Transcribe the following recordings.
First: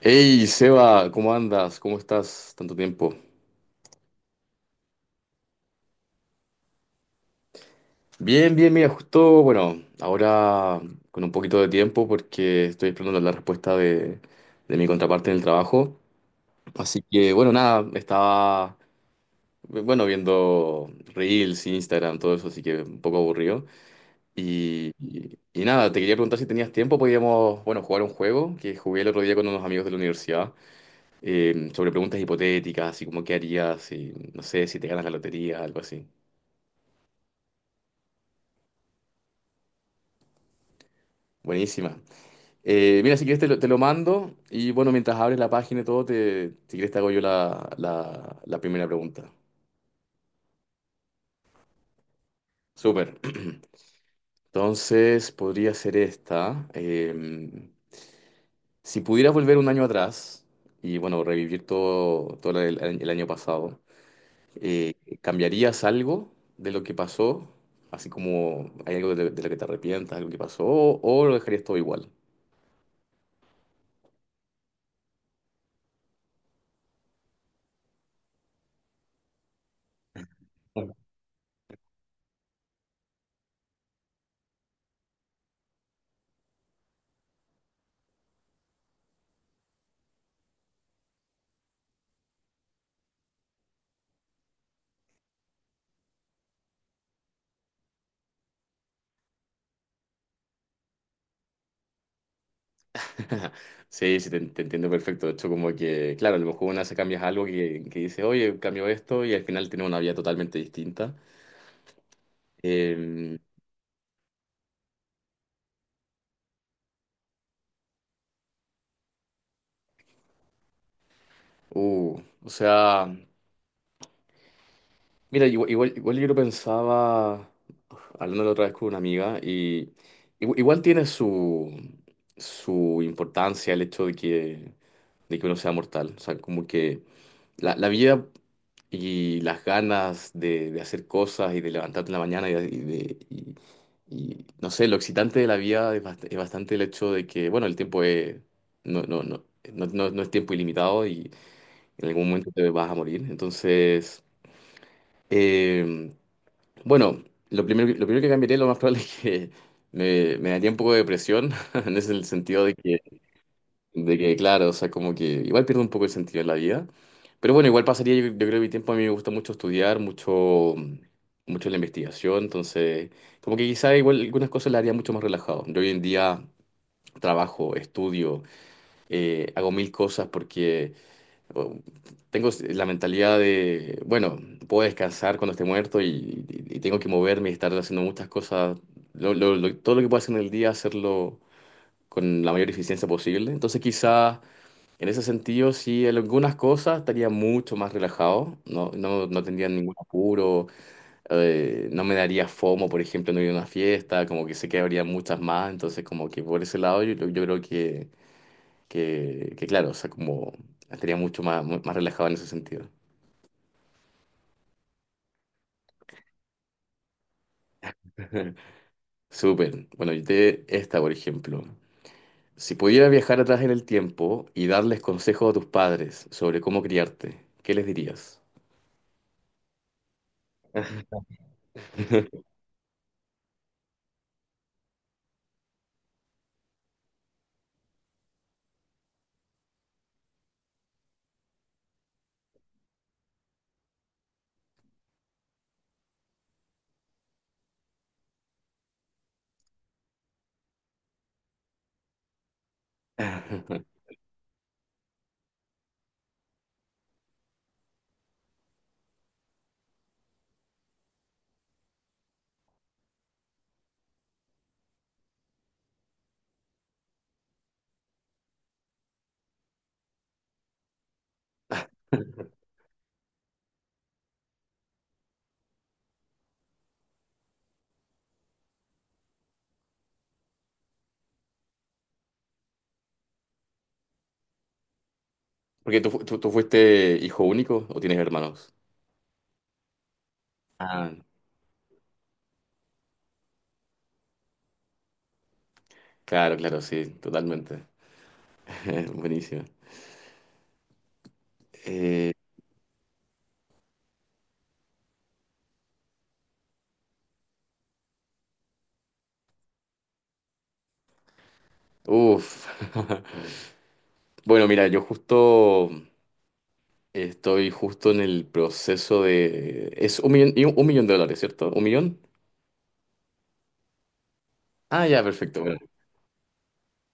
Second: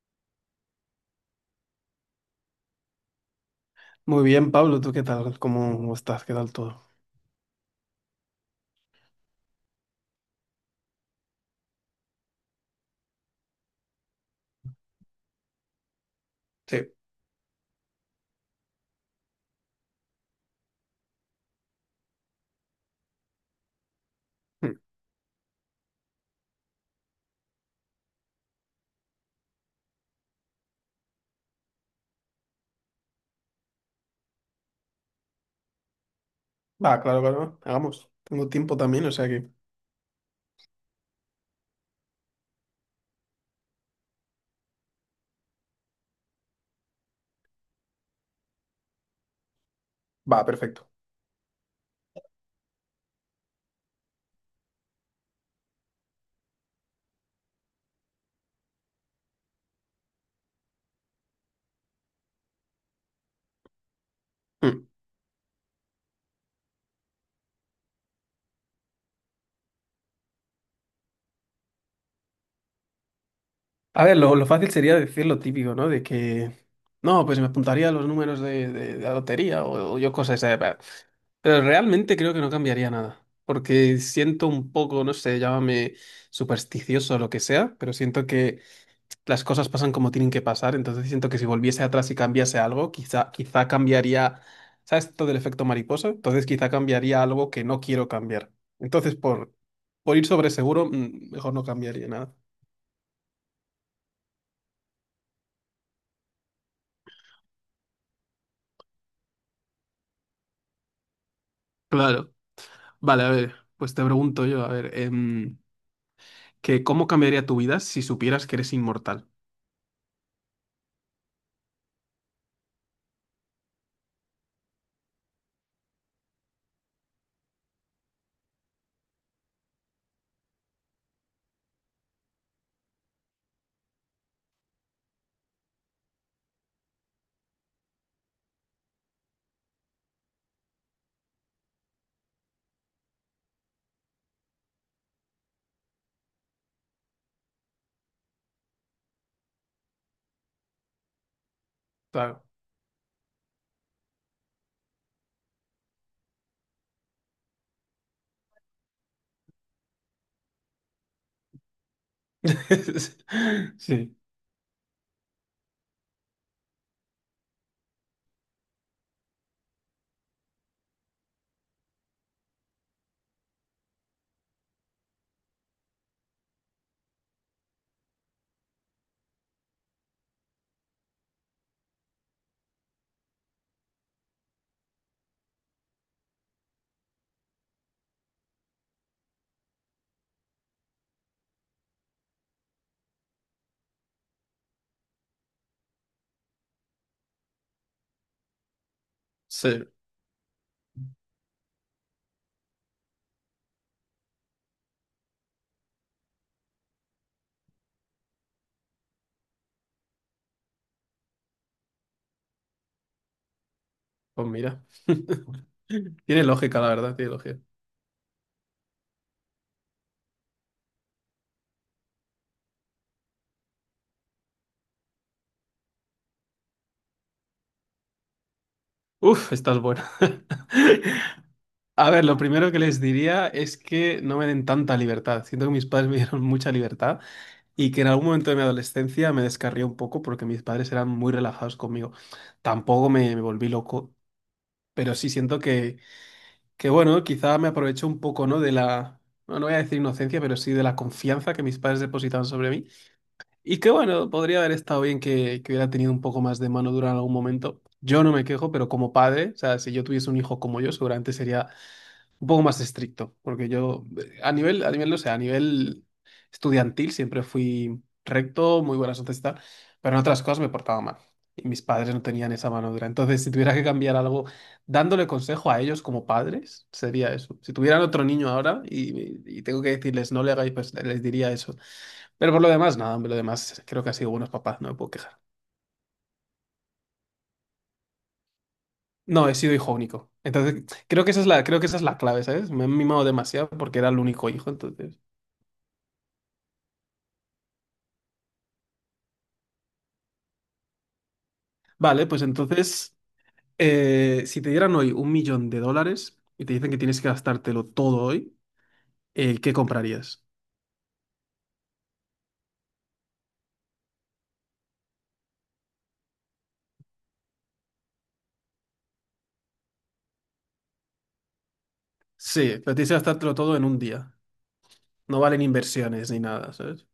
Hey, Seba, ¿cómo andas? ¿Cómo estás? Tanto tiempo. Muy bien, Pablo, ¿tú qué tal? ¿Cómo estás? ¿Qué tal todo? Bien, bien, mira, justo, bueno, ahora con un poquito de tiempo porque estoy esperando la respuesta de mi contraparte en el trabajo. Sí. Así que, bueno, nada, estaba, bueno, viendo Reels, Instagram, todo eso, así que un poco aburrido. Mm. Y nada, te quería preguntar si tenías tiempo, podíamos, bueno, jugar un juego que jugué el otro día con unos amigos de la universidad sobre preguntas hipotéticas, así como qué harías, si, no sé, si te ganas la lotería, algo así. Va, claro, claro. Hagamos. Tengo tiempo también, o sea que... Buenísima. Mira, si quieres te lo mando y bueno, mientras abres la página y todo, te, si quieres te hago yo la primera pregunta. Va, perfecto. Súper. Entonces, podría ser esta. Si pudieras volver un año atrás y bueno, revivir todo el año pasado, Mm. eh, ¿cambiarías algo de lo que pasó? Así como hay algo de lo que te arrepientas, algo que pasó, o lo dejarías todo igual. A ver, lo fácil sería decir lo típico, ¿no? De que... No, pues me apuntaría a los números de la lotería o yo cosas... de bah". Pero realmente creo que no cambiaría nada, porque siento un poco, no sé, llámame supersticioso o lo que sea, pero siento que... las cosas pasan como tienen que pasar, entonces siento que si volviese atrás y cambiase algo, quizá cambiaría, ¿sabes todo el efecto mariposa? Entonces quizá cambiaría algo que no quiero cambiar. Entonces por ir sobre seguro, mejor no cambiaría nada. Sí, sí, te entiendo perfecto. De hecho, como que, claro, a lo mejor una se cambias algo que dice, oye, cambio esto y al final tiene una vida totalmente distinta. Claro. Vale, a Eh, ver, pues te pregunto yo, a ver, que ¿cómo cambiaría tu vida si supieras que eres inmortal? O sea, mira, igual yo lo pensaba, hablando la otra vez con una amiga, y igual, tiene su importancia el hecho de que uno sea mortal. O sea, como que la vida y las ganas de hacer cosas y de levantarte en la mañana y, no sé, lo excitante de la vida es, es bastante el hecho de que, bueno, el tiempo es, no, no, no, no es tiempo ilimitado y en algún Claro. momento te vas a morir. Entonces, eh, bueno, lo primero, lo primero que cambiaría lo más probable es que me daría un poco de depresión, en ese sentido de que sí. Claro, o sea, como que igual pierdo un poco el sentido de la vida. Pero bueno, igual pasaría, yo creo que mi tiempo a mí me gusta mucho estudiar, mucho la investigación, entonces, como que quizá igual algunas cosas las haría mucho más relajado. Yo hoy en día trabajo, estudio, hago mil cosas porque oh, tengo la mentalidad de, bueno, puedo descansar cuando esté muerto y tengo que moverme y estar haciendo muchas cosas. Todo lo que pueda hacer en el día, hacerlo con la mayor eficiencia posible. Entonces, quizá... En ese sentido, sí, en algunas cosas estaría mucho más relajado, no tendría Sí. ningún apuro, no me daría FOMO, por ejemplo, no ir a una fiesta, como que sé que habría muchas más, entonces como que por ese lado yo creo que claro, o sea, como estaría mucho más, más relajado en ese sentido. Pues mira. Tiene lógica, la verdad, tiene lógica. Súper. Bueno, yo te esta, por ejemplo. Si pudieras viajar atrás en el tiempo y darles consejos a tus padres sobre cómo criarte, ¿qué les dirías? Uf, estás buena. A ver, lo primero que les diría es que no me den tanta libertad. Siento que mis padres me dieron mucha libertad y que en algún momento de mi adolescencia me descarrié un poco porque mis padres eran muy relajados conmigo. Tampoco me volví loco, pero sí siento que, bueno, quizá me aprovecho un poco, ¿no? De la, no, no voy a decir inocencia, pero sí de la confianza que mis padres depositaban sobre mí. Y que, bueno, podría haber estado bien que hubiera tenido un poco más de mano dura en algún momento. Yo no me quejo, pero como padre, o sea, si yo tuviese un hijo como yo, seguramente sería un poco más estricto, porque yo no sé, a nivel estudiantil siempre fui recto, muy buenas notas y tal, pero en otras cosas me portaba mal. Y mis padres no tenían esa mano dura. Entonces, si tuviera que cambiar algo, dándole consejo a ellos como padres, sería eso. Si tuvieran otro niño ahora y tengo que decirles no le hagáis, pues les diría eso. Pero por lo demás, nada, hombre, lo demás creo que han sido buenos papás, no me puedo quejar. Porque tú, tú fuiste hijo único o tienes hermanos. No, he sido hijo único. Entonces, Ah, creo que esa es la clave, ¿sabes? Me han mimado demasiado porque era el único hijo, entonces. claro, claro, sí, totalmente. Buenísimo. Vale, Eh, pues entonces, si te dieran hoy un millón de dólares y te dicen que tienes que gastártelo todo hoy, ¿qué comprarías? uf. Bueno, mira, yo justo estoy justo en el proceso de... Es un millón, y un millón de dólares, ¿cierto? ¿Un millón? Sí, pero tienes que gastártelo todo en un día. Ah, ya, No perfecto. valen Bueno. inversiones ni nada, ¿sabes?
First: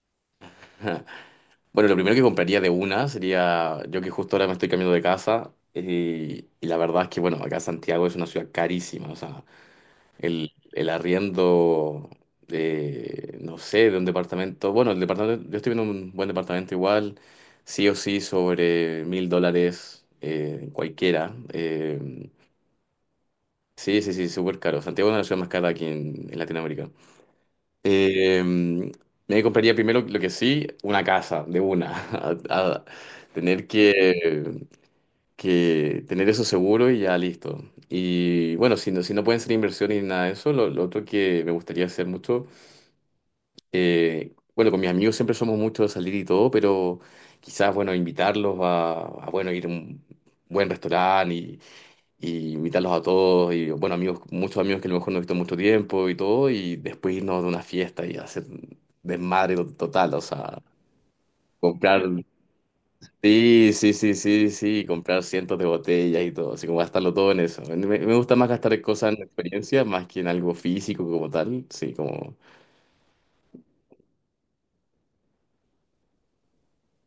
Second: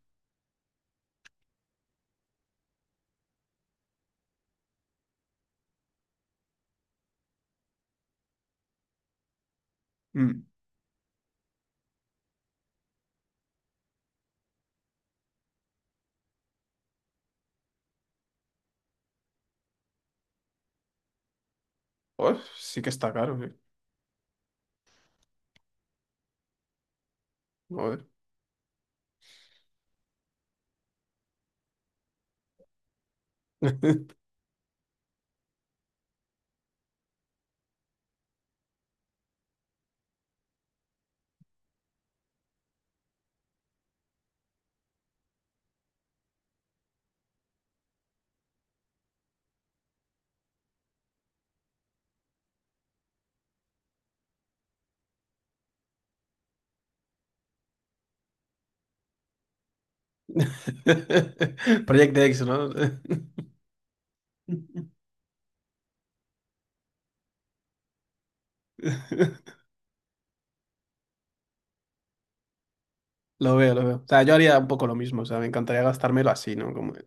Ajá. Bueno, lo primero que compraría de una sería, yo que justo ahora me estoy cambiando de casa, y la verdad es que, bueno, acá Santiago es una ciudad carísima, o sea, Mm. El arriendo no sé, de un departamento. Bueno, el departamento, yo estoy viendo un buen departamento igual, sí o sí, sobre 1.000 dólares cualquiera. Pues sí que está caro, sí. Sí, sí, sí, súper caro. Santiago es una de las ciudades más caras aquí en Latinoamérica. Joder. Eh, me compraría primero, lo que sí, una casa, de una. A tener que tener eso seguro y ya listo. Y bueno, si no, si no pueden ser inversiones ni nada de eso, lo otro que me gustaría hacer mucho. Bueno, con mis amigos siempre somos muchos de salir y todo, pero quizás, bueno, invitarlos bueno, ir a un buen restaurante y invitarlos a todos. Y, bueno, amigos, muchos amigos que a lo mejor no he visto en mucho tiempo y todo, y después irnos de una fiesta y hacer desmadre total, o sea, comprar. Project X, ¿no? Sí, sí, sí, sí, sí, comprar cientos de botellas y todo, así como gastarlo todo en eso. Me gusta más gastar en cosas en experiencias más que en algo físico como tal, sí, como. Lo veo, lo veo. O sea, yo haría un poco lo mismo. O sea, me encantaría gastármelo así, ¿no? Como... Voy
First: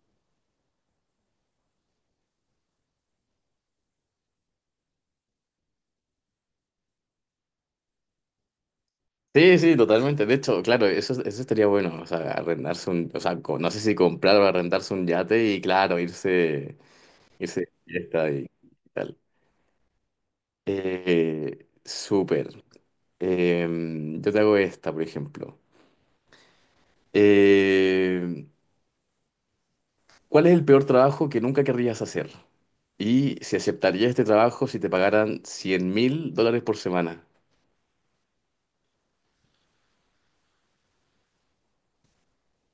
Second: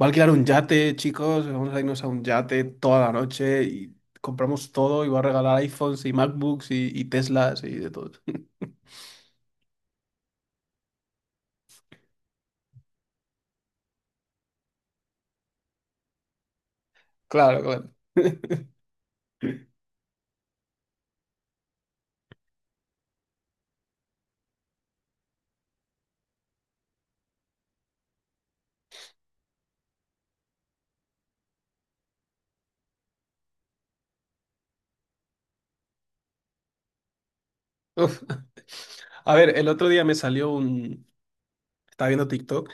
a alquilar un yate, chicos. Vamos a irnos a un yate toda la noche y compramos todo y voy a regalar iPhones y MacBooks y Teslas y de todo. Sí, sí, totalmente. De hecho, claro, eso estaría bueno, o sea, arrendarse un, o sea, no sé si comprar o arrendarse un yate y claro, irse, irse Claro, de claro. fiesta y, tal. Súper. Em, yo te hago esta, por ejemplo. Em, ¿Cuál es el peor trabajo que nunca querrías hacer? Y si aceptarías este trabajo si te pagaran 100.000 dólares por semana. Uf. A ver, el otro día me salió un... Estaba viendo TikTok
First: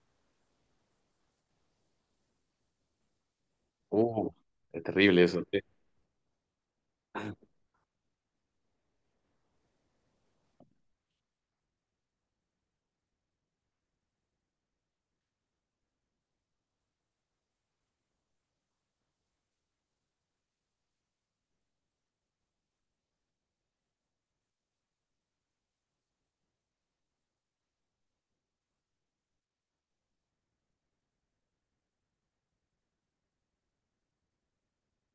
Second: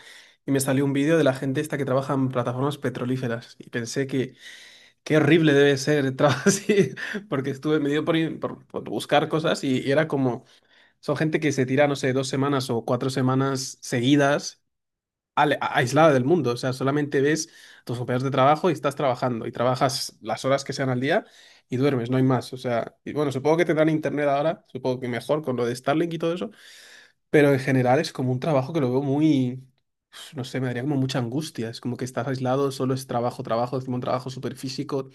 y me salió un vídeo de la gente esta que trabaja en plataformas petrolíferas y pensé Uh, que es qué terrible eso. horrible debe ser trabajar así, porque estuve medio por buscar cosas y era como, son gente que se tira, no sé, 2 semanas o 4 semanas seguidas aislada del mundo. O sea, solamente ves a tus compañeros de trabajo y estás trabajando y trabajas las horas que sean al día y duermes, no hay más. O sea, y bueno, supongo que tendrán internet ahora, supongo que mejor con lo de Starlink y todo eso, pero en general es como un trabajo que lo veo muy, no sé, me daría como mucha angustia. Es como que estás aislado, solo es trabajo, trabajo, encima un trabajo súper físico.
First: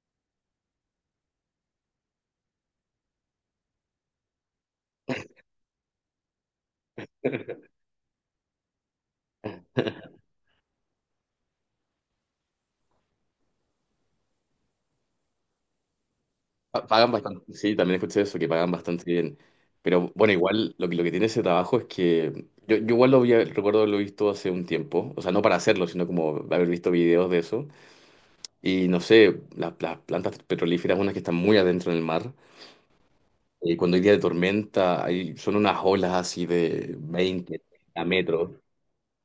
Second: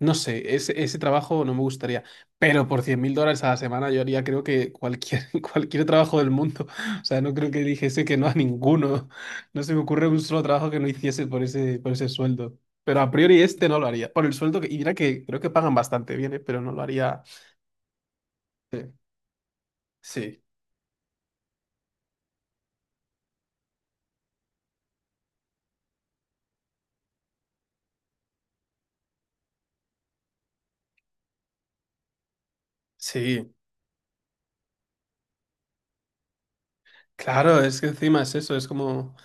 No sé, ese trabajo no me gustaría. Pero por $100.000 a la semana yo haría creo que cualquier, cualquier trabajo del mundo. O sea, no creo que dijese que no a ninguno. No se me ocurre un solo trabajo que no hiciese por ese sueldo. Pero a priori este no lo haría. Por el sueldo que... Y mira que creo que pagan bastante bien, ¿eh? Pero no lo Pagan haría. bastante, sí, también escuché eso, que pagan Sí, bastante bien. Pero bueno, sí, igual lo que tiene ese trabajo es que yo igual lo había, recuerdo haberlo visto hace un tiempo, o sea, no para hacerlo, sino como haber visto videos de eso. Y no sé, las plantas petrolíferas, unas que están muy adentro en el mar, sí. Cuando hay día de tormenta, hay, son unas olas así de Claro, 20 es que a encima es metros. eso, es como...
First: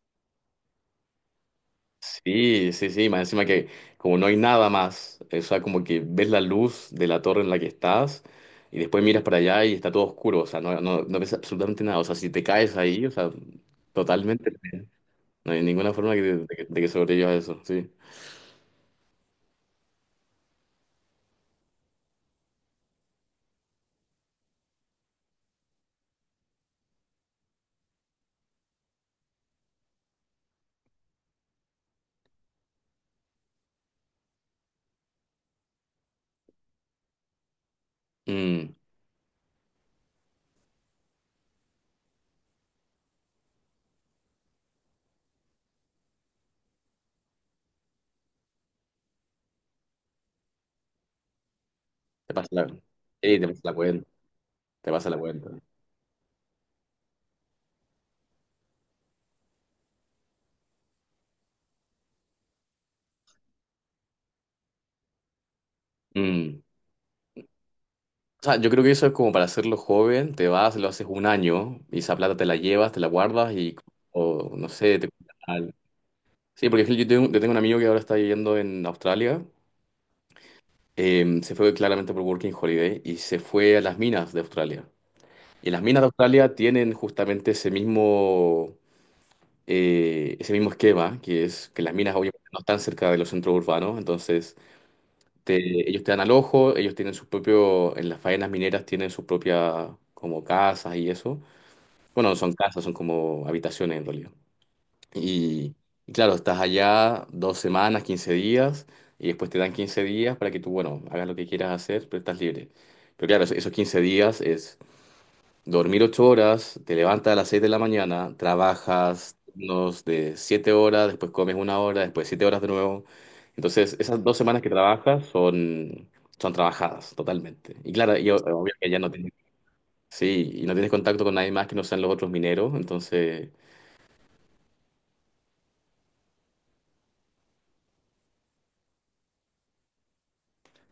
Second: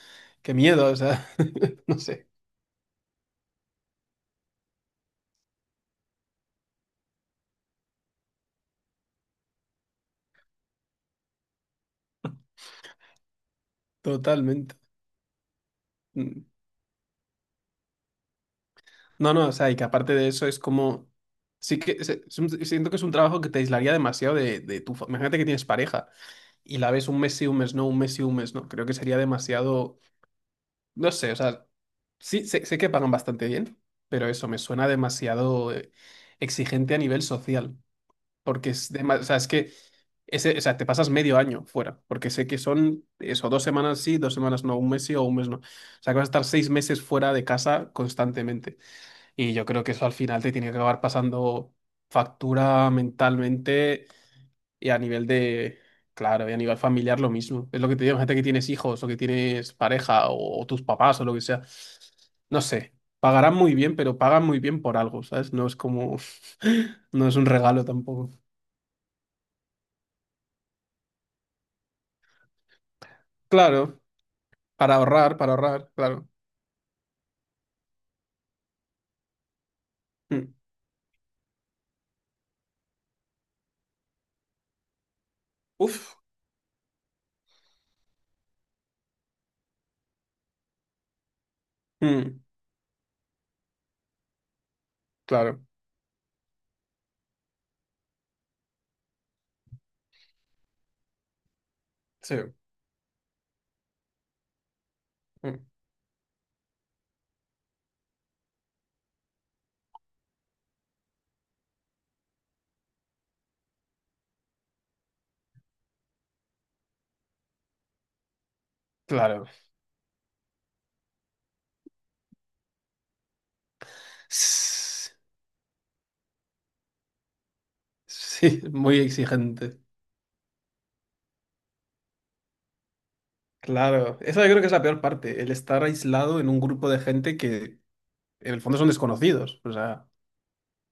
Qué miedo, o sea, no sé, Sí, sí, sí, más encima que como no hay nada más, o sea, como que ves la luz de la torre en la que estás y después miras para allá y está todo oscuro, o sea, no ves absolutamente nada, o sea, si te caes ahí, o sea, totalmente, totalmente. no hay ninguna forma Mm. Que de que sobrevivas a eso, sí. No, no, o sea, y que aparte de eso es como, sí que siento que es un trabajo que te aislaría demasiado de tu... Imagínate que tienes pareja y la ves un mes sí, un mes no, un mes sí, un mes no. Creo que sería demasiado, no sé, o sea, sí, sé que pagan bastante bien, pero eso me suena demasiado exigente a nivel social, porque Mm, es, o sea, es que... Ese, o sea, te pasas medio año fuera, porque sé que son eso, 2 semanas sí, 2 semanas no, un mes sí o un mes no. O sea, que vas a estar 6 meses fuera de casa constantemente. Y yo creo que eso al final te tiene que acabar pasando te pasa la, sí, factura te pasa la mentalmente cuenta, y te a pasa la nivel cuenta. de, claro, y a nivel familiar lo mismo. Es lo que te digo, gente que tienes hijos o que tienes pareja o tus papás o lo que sea. No sé, pagarán muy bien, pero pagan muy bien por algo, ¿sabes? No es como, Mm. no es un regalo tampoco. O sea, yo creo que eso es como para hacerlo joven, te vas, lo haces un año y esa plata te la llevas, te la guardas y, Claro, o no sé, te... para ahorrar, claro. Sí, porque yo tengo un amigo que ahora está viviendo en Australia. Mm. Se fue claramente por Working Holiday y se fue a las minas de Australia. Y las minas de Uf, Australia tienen justamente ese mismo esquema, que es que las minas mm, obviamente no están cerca de los centros urbanos, entonces te- claro, ellos te dan al ellos tienen su propio, en las faenas mineras tienen sus propias como casas y eso. Bueno, no sí, son casas, son como habitaciones en realidad. mm, Y, y claro, estás allá 2 semanas, 15 días, y después te dan 15 días para que tú, bueno, hagas lo que quieras hacer, pero estás libre. Pero claro, esos 15 días es dormir 8 horas, te levantas a las 6 de la mañana, trabajas claro. unos de 7 horas, después comes una hora, después 7 horas de nuevo. Entonces, esas 2 semanas que Sí, trabajas son, son trabajadas totalmente. Y claro, yo, obvio que ya muy no tienes, exigente. sí, y no tienes contacto con nadie más que no sean los otros mineros, entonces, Claro, esa yo creo que es la peor parte, el estar aislado en un grupo de gente que en el fondo son desconocidos. O sea,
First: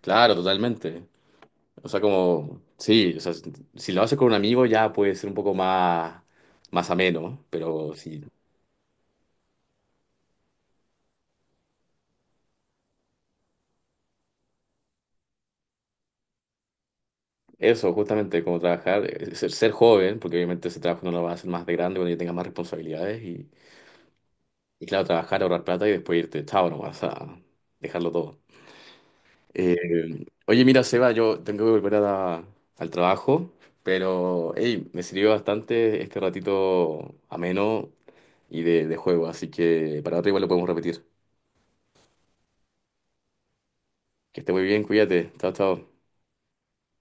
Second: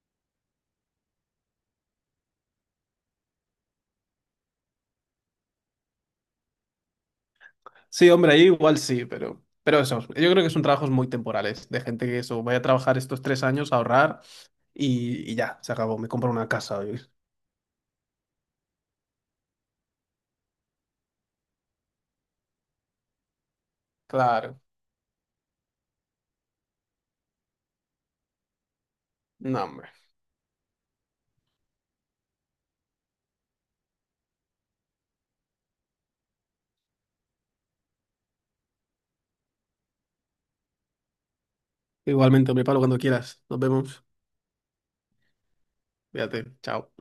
claro, totalmente. O sea, como, sí, o sea, si si lo haces con un amigo ya puede ser un poco más, más ameno, ¿no? Pero sí, si hombre, ahí igual sí, pero eso, yo creo que son trabajos muy temporales, de gente que eso, voy a trabajar estos 3 años, ahorrar y ya, se acabó, me compro una casa. Oye. eso, justamente, como trabajar, ser, ser joven, porque obviamente ese trabajo no lo vas a hacer más de grande cuando ya tengas más responsabilidades, Claro, y claro, trabajar, ahorrar plata y después irte, chao nomás, a dejarlo todo. no, Eh, hombre. oye, mira, Seba, yo tengo que volver a al trabajo, pero hey, me sirvió bastante este ratito ameno y de juego, así que para otra igual lo podemos repetir. Igualmente, hombre, Pablo, cuando quieras, nos vemos. Que esté muy bien, cuídate. Chao, chao. Fíjate, chao.